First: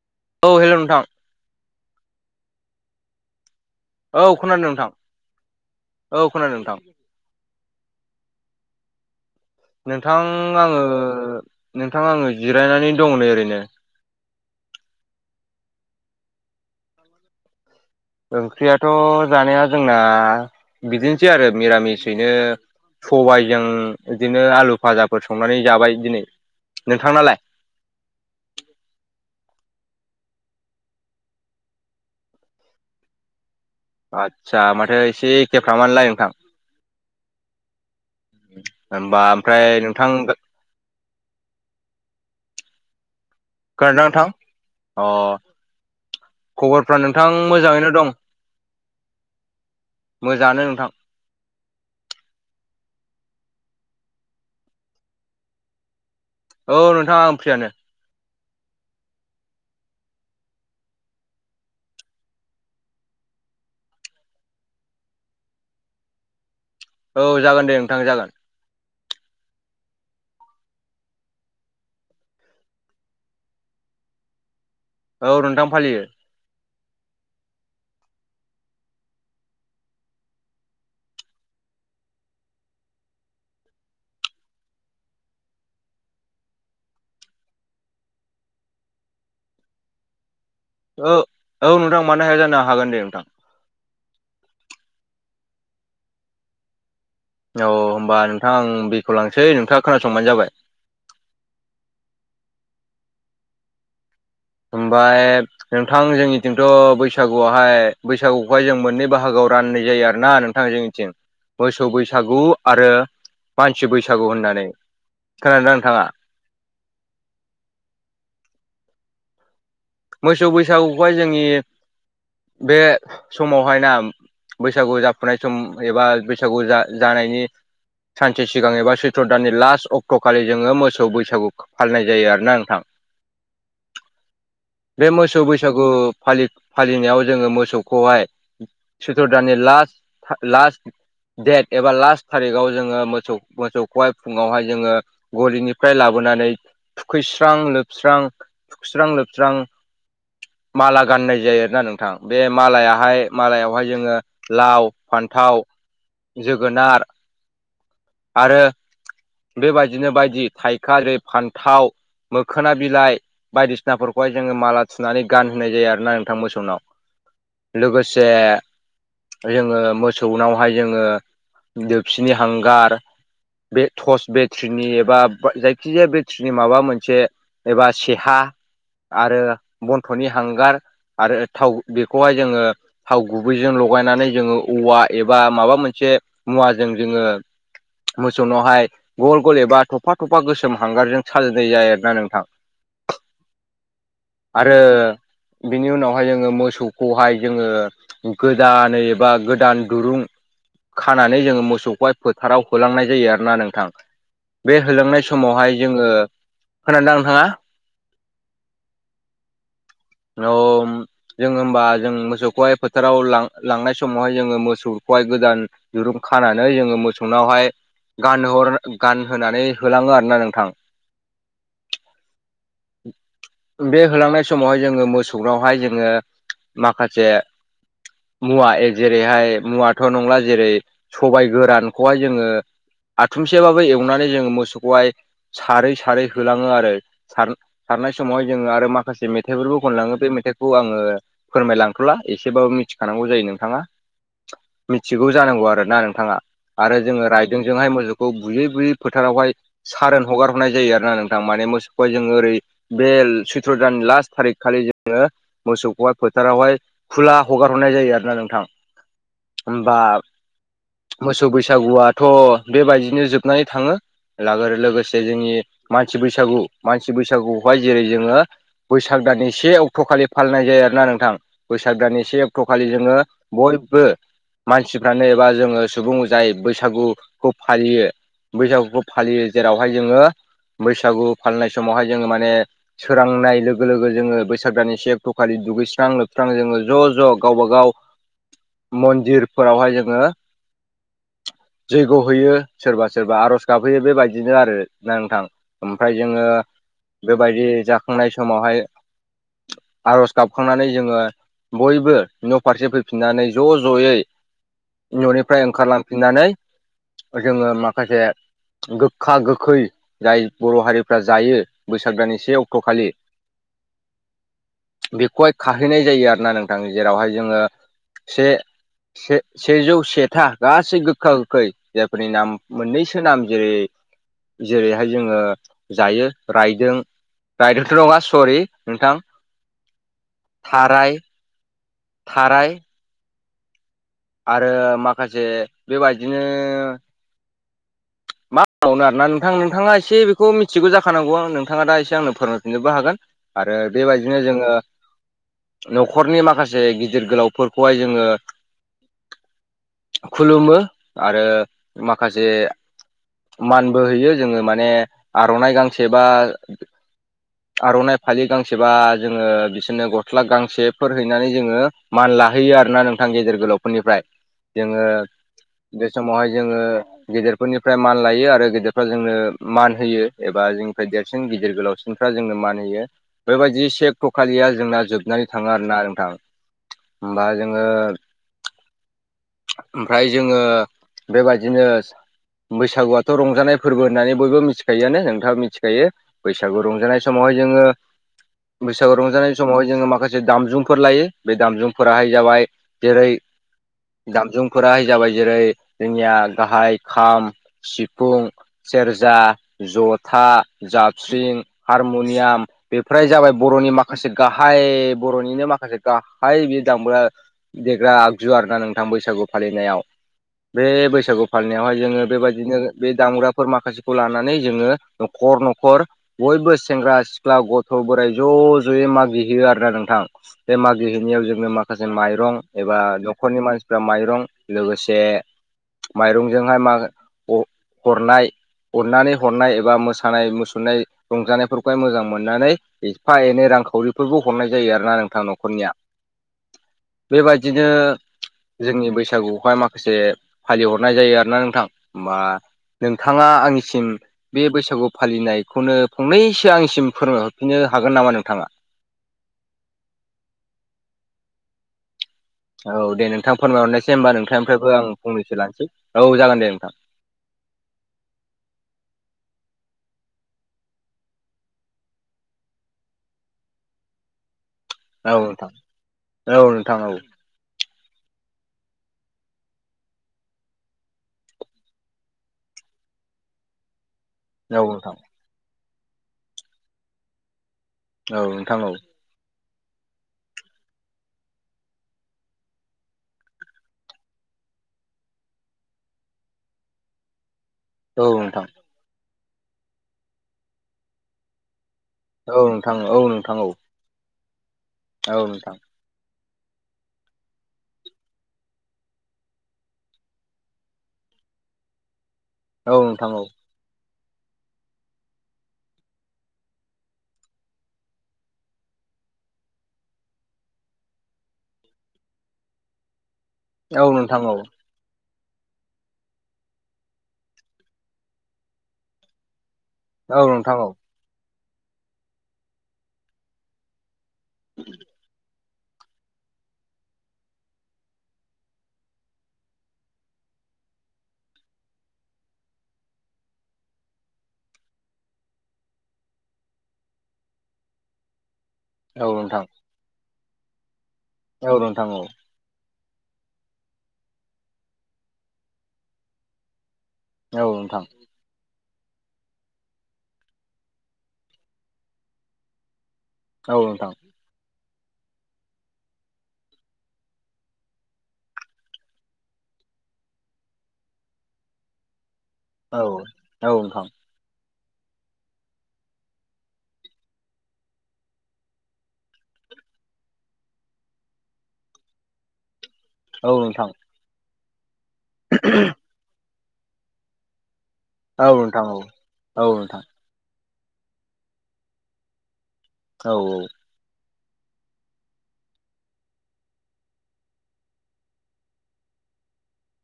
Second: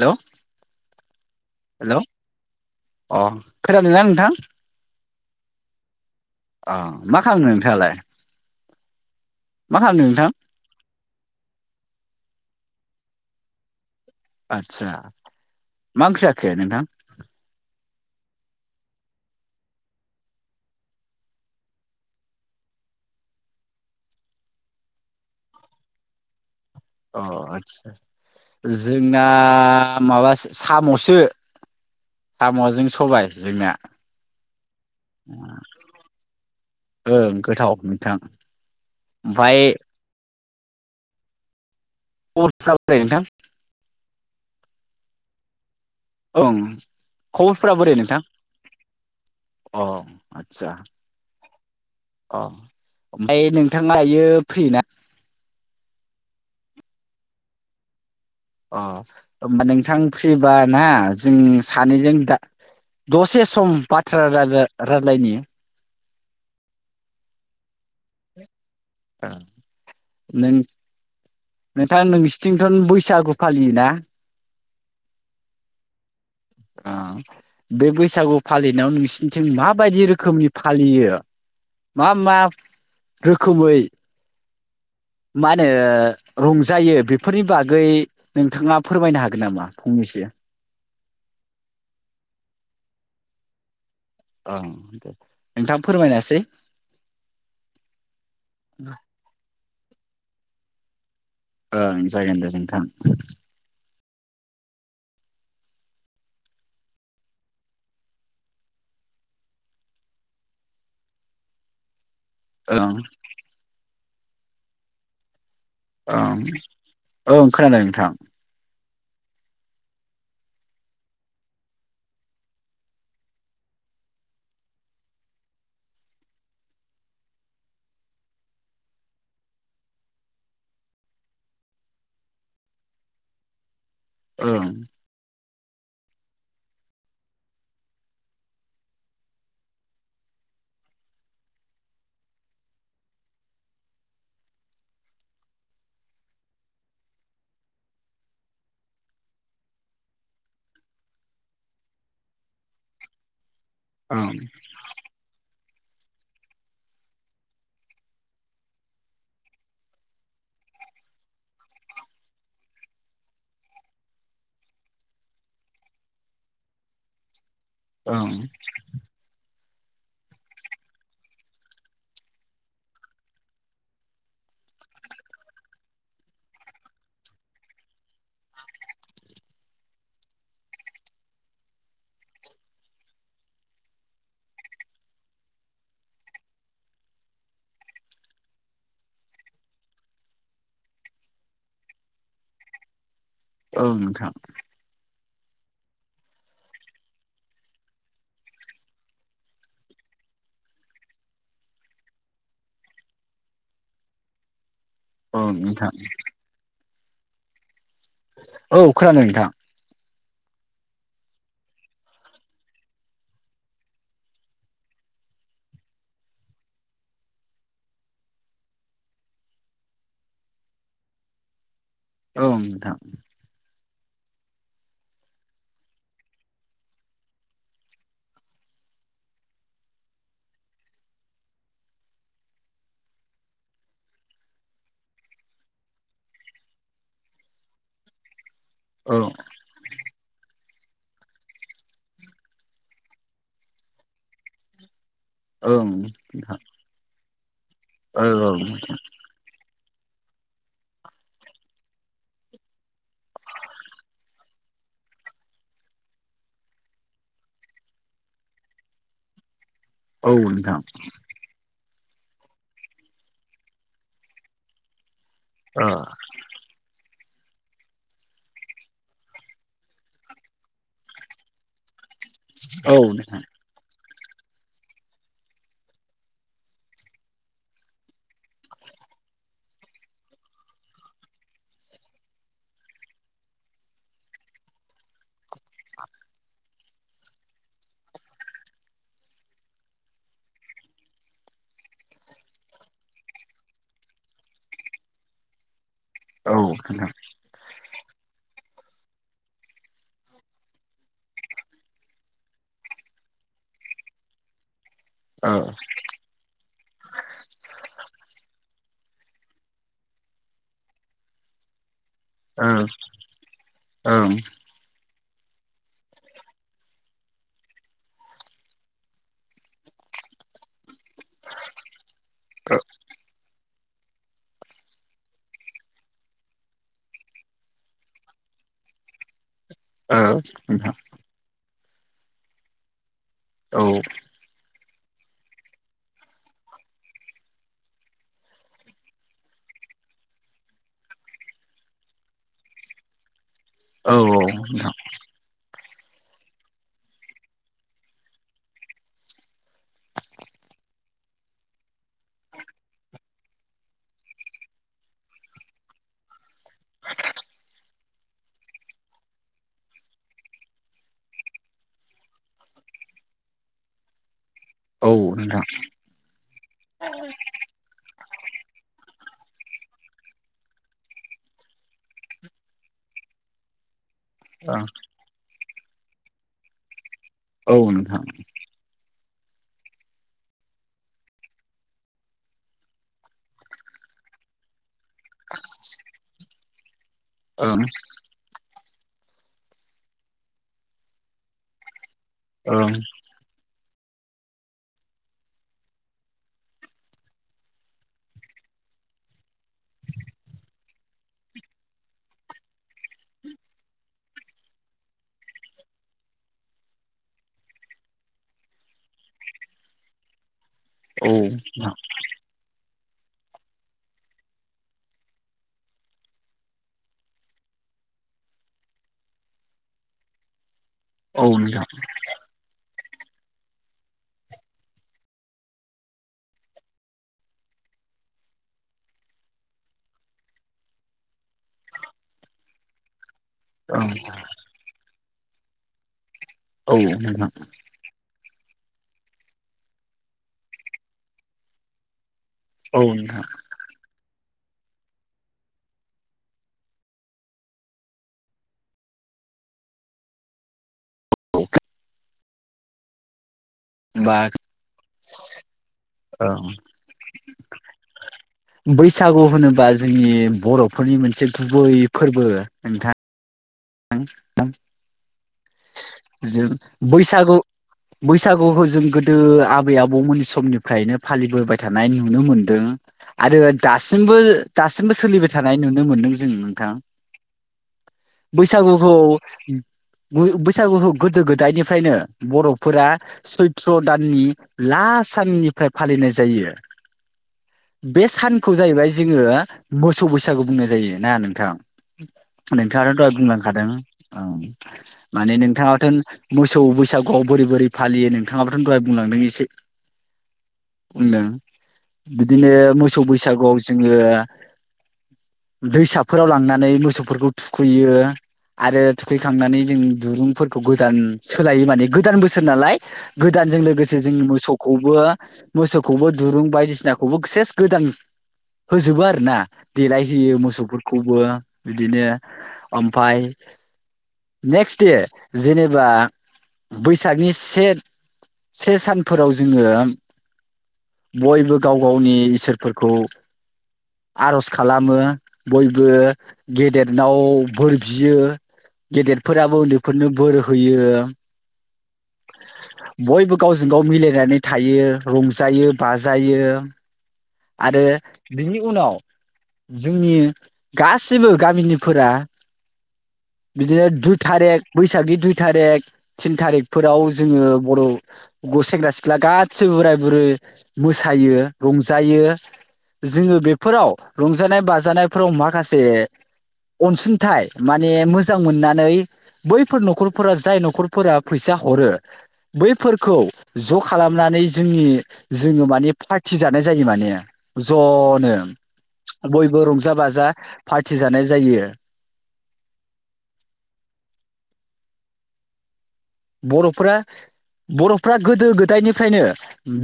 हेल' औ हेल' नोंथां। हेल' अ खोनादों ना औ नोंथां? खोनादों नोंथां औ खोनादों नोंथां अ' मा खालामनो नोंथाङालाय? मा खालामदों नोंथां आङो नोंथां आङो जिरायनानै दङ नै ओरैनो। आदसा मा ओंख्रि जाखो नोंथां? ओंख्रियाथ' जानाया जोंना बिदिनोसै आरो मिरामिसयैनो सबायाइजों बिदिनो आलु फाजाफोर संनानै जाबाय दिनै। नोंथांनालाय अ' आदसा जोंना माबो साम'सो। साम'जों सबाय जोंनिया। आदसा माथो एसे एखेफ्रामानोलाय नोंथां। ओं गोथाव नोंथां। होनबा ओमफ्राय नोंथां अ [unintelligible] खोनादोंना नोंथां? अ' ओं खबरफ्रा नोंथां खबरफ्रा मोजाङैनो बोरै दं? नोंथां अ मोजाङानो आतसा नोंथां अ' ओमफ्राय नोंथाङा दायो फ्रिना? औ नोंथां आङो फ्रियानो। अ' होमबा नोंथां फ्रिबा ना जों सानैजों दा दसे सम बाथ्रा रा- रा-रायज्लायनि। औ जागोन दे नोंथां जागोन। नों नोंथां नोंसिनिथिंथ' बैसागु फालियोना? औ नोंथां फालियो। आ बे बैसागु फालिनायाव नोंसिनिथिं माबायदि रोखोमनि फालियो? मा मा रोखोमै मा होनो रंजायो बेफोरनि बागै नोंथाङा फोरमायनो हागोन नामा फंनैसो? औ औ नोंथां मानो हाया जानो हागोन दे नोंथां। दे नोंथां फोरमायनोसै - औ होनोमबा नोंथां आं बेखेव लांसै नोंथाङा खोनासंबानो जाबाय। ओं जागोन दे नोंथां। ओमफ्राय नोंथां जोंनिथिंथ' बैसागुआवहाय बैसागुखौहाय जों मोननै बाहागोआव राननाय जायो आरोना नोंथां। जोंनिथिं मोसौ बैसागु आरो ओं मानसि बैसागु होननानै खोनादोंना नोंथाङा? ओं ओ खोनादों नोंथां। मोसौ बैसागुखौहाय जोंनि बे समावहाय ना बैसागु जाफुनाय सम एबा बैसागु जा जानायनि सानसे सिगां एबा सैत्र' दाननि लास्ट अक्ट'खालि जोङो मोसौ बैसागु खौ फालिनाय जायो आरोना नोंथां। ओं। बे मोसौ बैसागु फालि-फालिनायाव जोङो मोसौखौहाय सैथ्र दाननि लास्ट लास्ट डेट एबा लास्ट थारिखाव जोङो मोसौ मोसौखौहाय फुङावहाय जोङो गलिनिफ्राय लाबोनानै थुखैस्रां लोबस्रां, थुखैस्रां लोब स्रां माला गाननाय जायो आरोना नोंथां। बे मालायाहाय मालायावहाय जोङो ओं लाव, फान्थाव, जोगोनार आरो बेबायदिनो बायदि थाइखा जेरै फान्थाव मोखोना बिलाइ बायदिसिना नाफोरखौहाय जोङो माला थुनानै गान होनाय जायो आरोना नोंथां मोसौनाव। ओं लोगोसे जोङो मोसौनावहाय जोङो दोबसिनि हांगार बे टर्स बेट्रिनि एबा जायखिजाया बेट्रिनि माबा मोनसे एबा सेहा आरो बन्थ'नि हांगार आरो थाव बेखौहाय जोङो थाव गुबैजों लगायनानै जोङो औवा एबा माबा मोनसे मुवाजों जोङो मोसौनावहाय गल गल एबा थफा थफा गोसोम हांगारजों साजायनाय जायो आरोना नोंथां। ओं नोंथां। आरो बिनि उनावहाय जोङो मोसौखौहाय जोङो गोदानै एबा गोदान दुरुं खानानै जोङो मोसौखौहाय फोथाराव होलांनाय जायो आरोना नोंथां। बे होलांनाय बे ओं समावहाय नोंथां जोङो, खोनादों ना नोंथाङा? औ खोनादों नोंथां। [unintelligible] जोङो होमबा जों मोसौखौहाय फोथाराव लां-लांनाय समावहाय जोङो मोसौखौहाय गोदान दिरुं खानानै जोङो मोसौनावहाय गानहर गानहोनानै होलाङो आरोना नोंथां। ओं नोंथां। बे होलांनाय समावहाय जोङो मोसौनावहाय जोङो माखासे मुवा ए जेरैहाय मुवाथ' नंला जेरै सबाय गोरानखौहाय जोङो आथुमसेबाबो एवनानै जोङो मोसौखौहाय सारै सारै होलाङो आरो सार सारनाय समावहाय जोङो आरो औ माखासे मेथाइफोरखौ खनलाङो बे मेथाइखौ आङो फोरमायलांथ'ला, एसेबाबो मिथिखानांगौ जायो नोंथाङा। मिथिगौ जानांगौ ओं आरोना नोंथाङा। नोंथां आरो जोङो रायदोंजोंहाय औ मोसौखौ औ बुयै बुयै नोंथां फो फोथारावहाय सारोन हगार हरनाय जायो आरोना नोंथां माने मोसौखौहाय जोङो ओरै बे सैथ्र' दान लास्ट थारिख खालि जोङो मोसौखौहाय फोथारावहाय खुला हगार हरनाय जायो आरोना नोंथां। होमबा औ नोंथां मोसौ मोसौ बैसागुआथ' बेबायदिनो जोबनानै थाङो लागोर लोगोसे जोंनि ओ मानसि बैसागु, मानसि बैसागु खौहाय जेरै जोङो बैसाग दाननि से अक्ट' खालि फालिनाय जायो आरोना नोंथां, बैसाग दाननि से अक्ट'खालि औ जोङो नोंथां बयबो मानसिफ्रानो एबा जोङो सुबुं जाय बैसागुखौ फालियो बैसागुखौ फालियो जेरावहाय जोङो बैसागु फालिनाय समावहाय जोङो माने सोरांनाय लोगो लोगो जोङो बैसाग दाननि से एक्ट'खालि दुगैस्रां लोबस्रां जोङो ज' ज' गावबा गाव मन्दिरफोरावहाय जोङो जैग्य' होयो सोरबा सोरबा आर'ज गाबहैयो बेबायदिनो आरो ना नोंथां। ओमफ्राय जोङो औ नोंथां बेबायदि जाखांनाय समावहाय आर'ज गाबखांनानै जोङो बयबो न' फारसे फैफिननानै ज' ज'यै न'निफ्राय ओंखारलां फिनानै जोङो माखासे गोखा गोखै जाय बर' हारिफ्रा जायो। बोसाग दाननि से अक्ट' ओ खालि। बेखौहाय खाहैनाय जायो आरो ना नोंथां जेरावहाय जोङो से से सेजौ सेथा गासै गोग गोखा गोखै जायफोरनि नाम मोननैसो नाम जेरै जेरैहाय जोङो जायो रायदों रायदोंथ' नङा सरि नोंथां औ नोंथां थाराय थाराय औ आरो माखासे बेबायदिनो मा मावनो आरोना नोंथां नोंथाङा एसे बेखौ मिथिगौ जाखानांगौ आं नोंथाङा दा एसे आंनो फोरोंफिननोबो हागोन आरो बेबायदिनो जोङो ओं न'खरनि माखासे गिदिर गोलावफोरखौहाय जोङो खुलुमो आरो माखासे मानबो हैयो जोङो माने आर'नाइ गांसे बा आर'नाइ फालि गांसेबा जोङो बिसोरनो गस्ला गांसेफोर हैनानै जोङो मान लाहैयो आरोना नोंथां गेजेर गोलावफोरनिफ्राय जोङो ओ नोंथां बे समावहाय जोङो गेदेरफोरनिफ्राय मान लायो आरो गेदेरफ्रा जोंनो मान होयो एबा जोंनिफ्राय देरसिन गिदिर गोलावसिन [unintelligible] जोंनो मान होयो बेबायदि सेक थ'खालिया औ जोंना जोबनानै थाङो आरोना नोंथां ओमबा औ जोङो नोंथां ओमफ्राय जोङो बेबायदिनो बैसागुआथ' रंजानाय फोरबो होननानै बयबो मिथि खायोआनो नोंथांआबो मिथिखायो बैसागु रंजानाय समावहाय औ जोङो नोंथां बैसागु रंजानाय समावहाय जोङो माखासे दामजुंफोर लायो बे दामजुंफोराहाय जाबाय जेरै दामजुंफोरा जाबाय जेरै जोंनिया गाहाय खाम, सिफुं सेरजा जथा जाबस्रिं हारमुनियाम बेफोरहाय जाबाय बर'नि माखासे गाहाय बर'निनो माखासे गाहाय बे दामग्रा देग्रा आग जु आरो ना नोंथां बैसागु फालिनायाव बे बैसागु ओं फालिनायावहाय जोङो बेबायदिनो बे दामग्राफोर माखासेखौ लानानै जोङो न'खर न'खर बयबो सेंग्रा सिख्ला गथ' बोराइ ज' ज'यै मागिहैयो आरोना नोंथां बे मागिहैनायाव ओं औ जोङो नोंथां माखासे माइरं एबा न'खरनि मानसिफ्रा माइरं लोगोसे माइरंजोंहाय माग अ हरनाय अननानै हरनाय एबा मोसानाय मुसुरनाय रंजानायफोरखौहाय मोजां मोननानै एफा एनै रांखावरिफोरखौ हरनाय जायो आरो ना नोंथां न'खरनिया औ नोंथां बेबायदिनो जोंनि बैसागुखौहाय माखासे फालिहरनाय जायो आरोना नोंथां होमबा औ नोंथां नोंथाङा आंनि आंसिम बे बैसागु फालिनायखौनो फंनैसो आंनिसिम फोरमायहरफिननो हागोन नामा नोंथाङा? [unintelligible] औ दे नोंथां फोरमायहरनायसै होनोमबा बा नोंथांनिफ्रायबो आं फंनैसो लानोसै औ जागोन ओं दे नोंथां [inaudible] बैसागु होनोबा जोंनि बर'फोरनि मोनसे गुबै फोरबो नोंथां [unintelligible] औ नोंथां औ जों नोंथां औ बैसागु [inaudible] बैसागुखौ जों गोदो आबै आबौमोननि समनिफ्रायनो फालिबोबाय थानाय नुनो मोनदों। आरो दासिमबो दासिमबो नोंथां सोलिबाय थानाय नुनो मोनदों जों नोंथां औ बैसागुखौ बो-बैसागु गोदो गोदायनिफ्रायनो बर'फोरा सैत्र' दाननि लास साननिफ्राय फालिनाय जायो। [inaudible] बे नोंथां सानखौ जाहैबाय जोङो मोसौ बैसागु बुंनाय जायो ना नोंथां? औ नोंथां नोंथाङाथ' औ नोंथां औ नोंथां औ नोंथां औ दहाय नोंथां बुंलांखादों ओं माने नोंथाङाथ' मोसौ बैसागुआव बोरै बोरै फालियो नोंथाङाबोथ' दहाय बुंलांदों एसे बुंदों बिदिनो औ नोंथां औ नोंथां औ नोंथां औ नोंथां औ मोसौ नोंथां बैसागुआव जोङो दैसाफोराव लांनानै मोसौफोरखौ थुखैयो आरो थुखै खांनानै जों दुरुंफोरखौ गोदान सोलायो माने गोदान बोसोर नालाय गोदानजों लोगोसे जों मोसौखौबो मोसौखौबो दुरुं बायदिसिनाखौबो से सेस गोदान होजोबो आरोना, देलायहोयो मोसौफोरखौबो बिदिनो ओमफाय नेक्स्ट दे, जेनेबा बैसागनि से से सानफोराव जोङो बयबो गाव गावनि इसोरफोरखौ आर'ज खालामो बयबो गेदेरनाव बोर बियो। औ नोंथां गेदेरफोराबो उन्दैफोरनो बोर होयो। औ नोंथां औ। बयबो गावजों गाव मिलायनानै थायो रंजायो बाजायो आरो बिनि उनाव जोंनि गासिबो गामिनिफोरा औ बिदिनो दुइ थारिख बैसागि दुइ थारिख थिन थारिखफोराव जोङो बर' सेंग्रा सिख्ला गासिबो बोराय बुरै मोसायो रंजायो। जोङो नोंथां बेफोराव रंजानाय बाजानायफोराव माखासे अनसुंथाइ माने मोजां मोननानै बैफोर न'खरफोरा जाय न'खरफोरा फैसा हरो बैफोरखौ औ नोंथां ज' खालामनानै जोंनि जोङो माने थिजानाय जायो माने औ ज'नो नोंथां औ औ बयबो नोंथां रंजा बाजा पार्टि जानाय जायो। औ औ। बर'फ्रा बर'फ्रा गोदो गोदायनिफ्रायनो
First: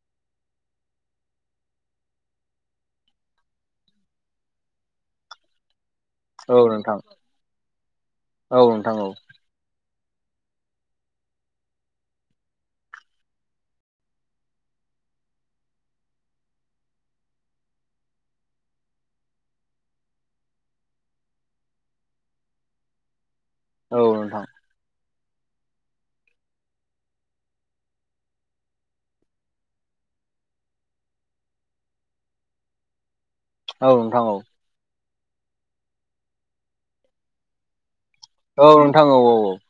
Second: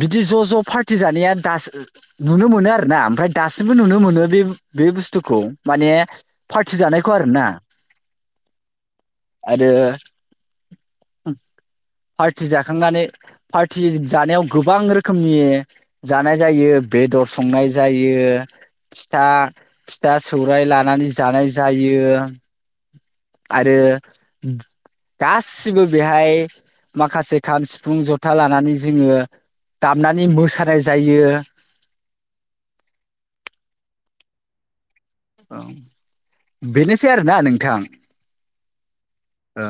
बिदि ज' ज' पार्टि जानाया दासो नुनो मोनो आरो ना ओमफ्राय दासिमबो नुनो मोनो बे बे बुस्थुखौ माने औ पार्टि नोंथां जानायखौ आरोना औ नोंथां औ आरो पार्टि जाखांनानै, पार्टि जानायाव गोबां रोखोमनि जानाय जायो बेदर संनाय जायो फिथा, फिथा सौराय लानानै जानाय जायो। [inaudible] आरो औ नोंथां गासिबो बेहाय माखासे खाम सिफुं जथा लानानै जोङो दामनानै मोसानाय जायो। औ नोंथां औ। औ बेनोसै आरोना नोंथां। औ नोंथां औ औ औ। ओ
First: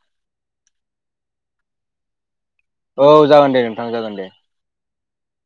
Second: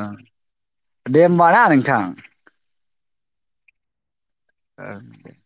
दे होमबा ना नोंथां। औ जागोन दे नोंथां जागोन दे। ओ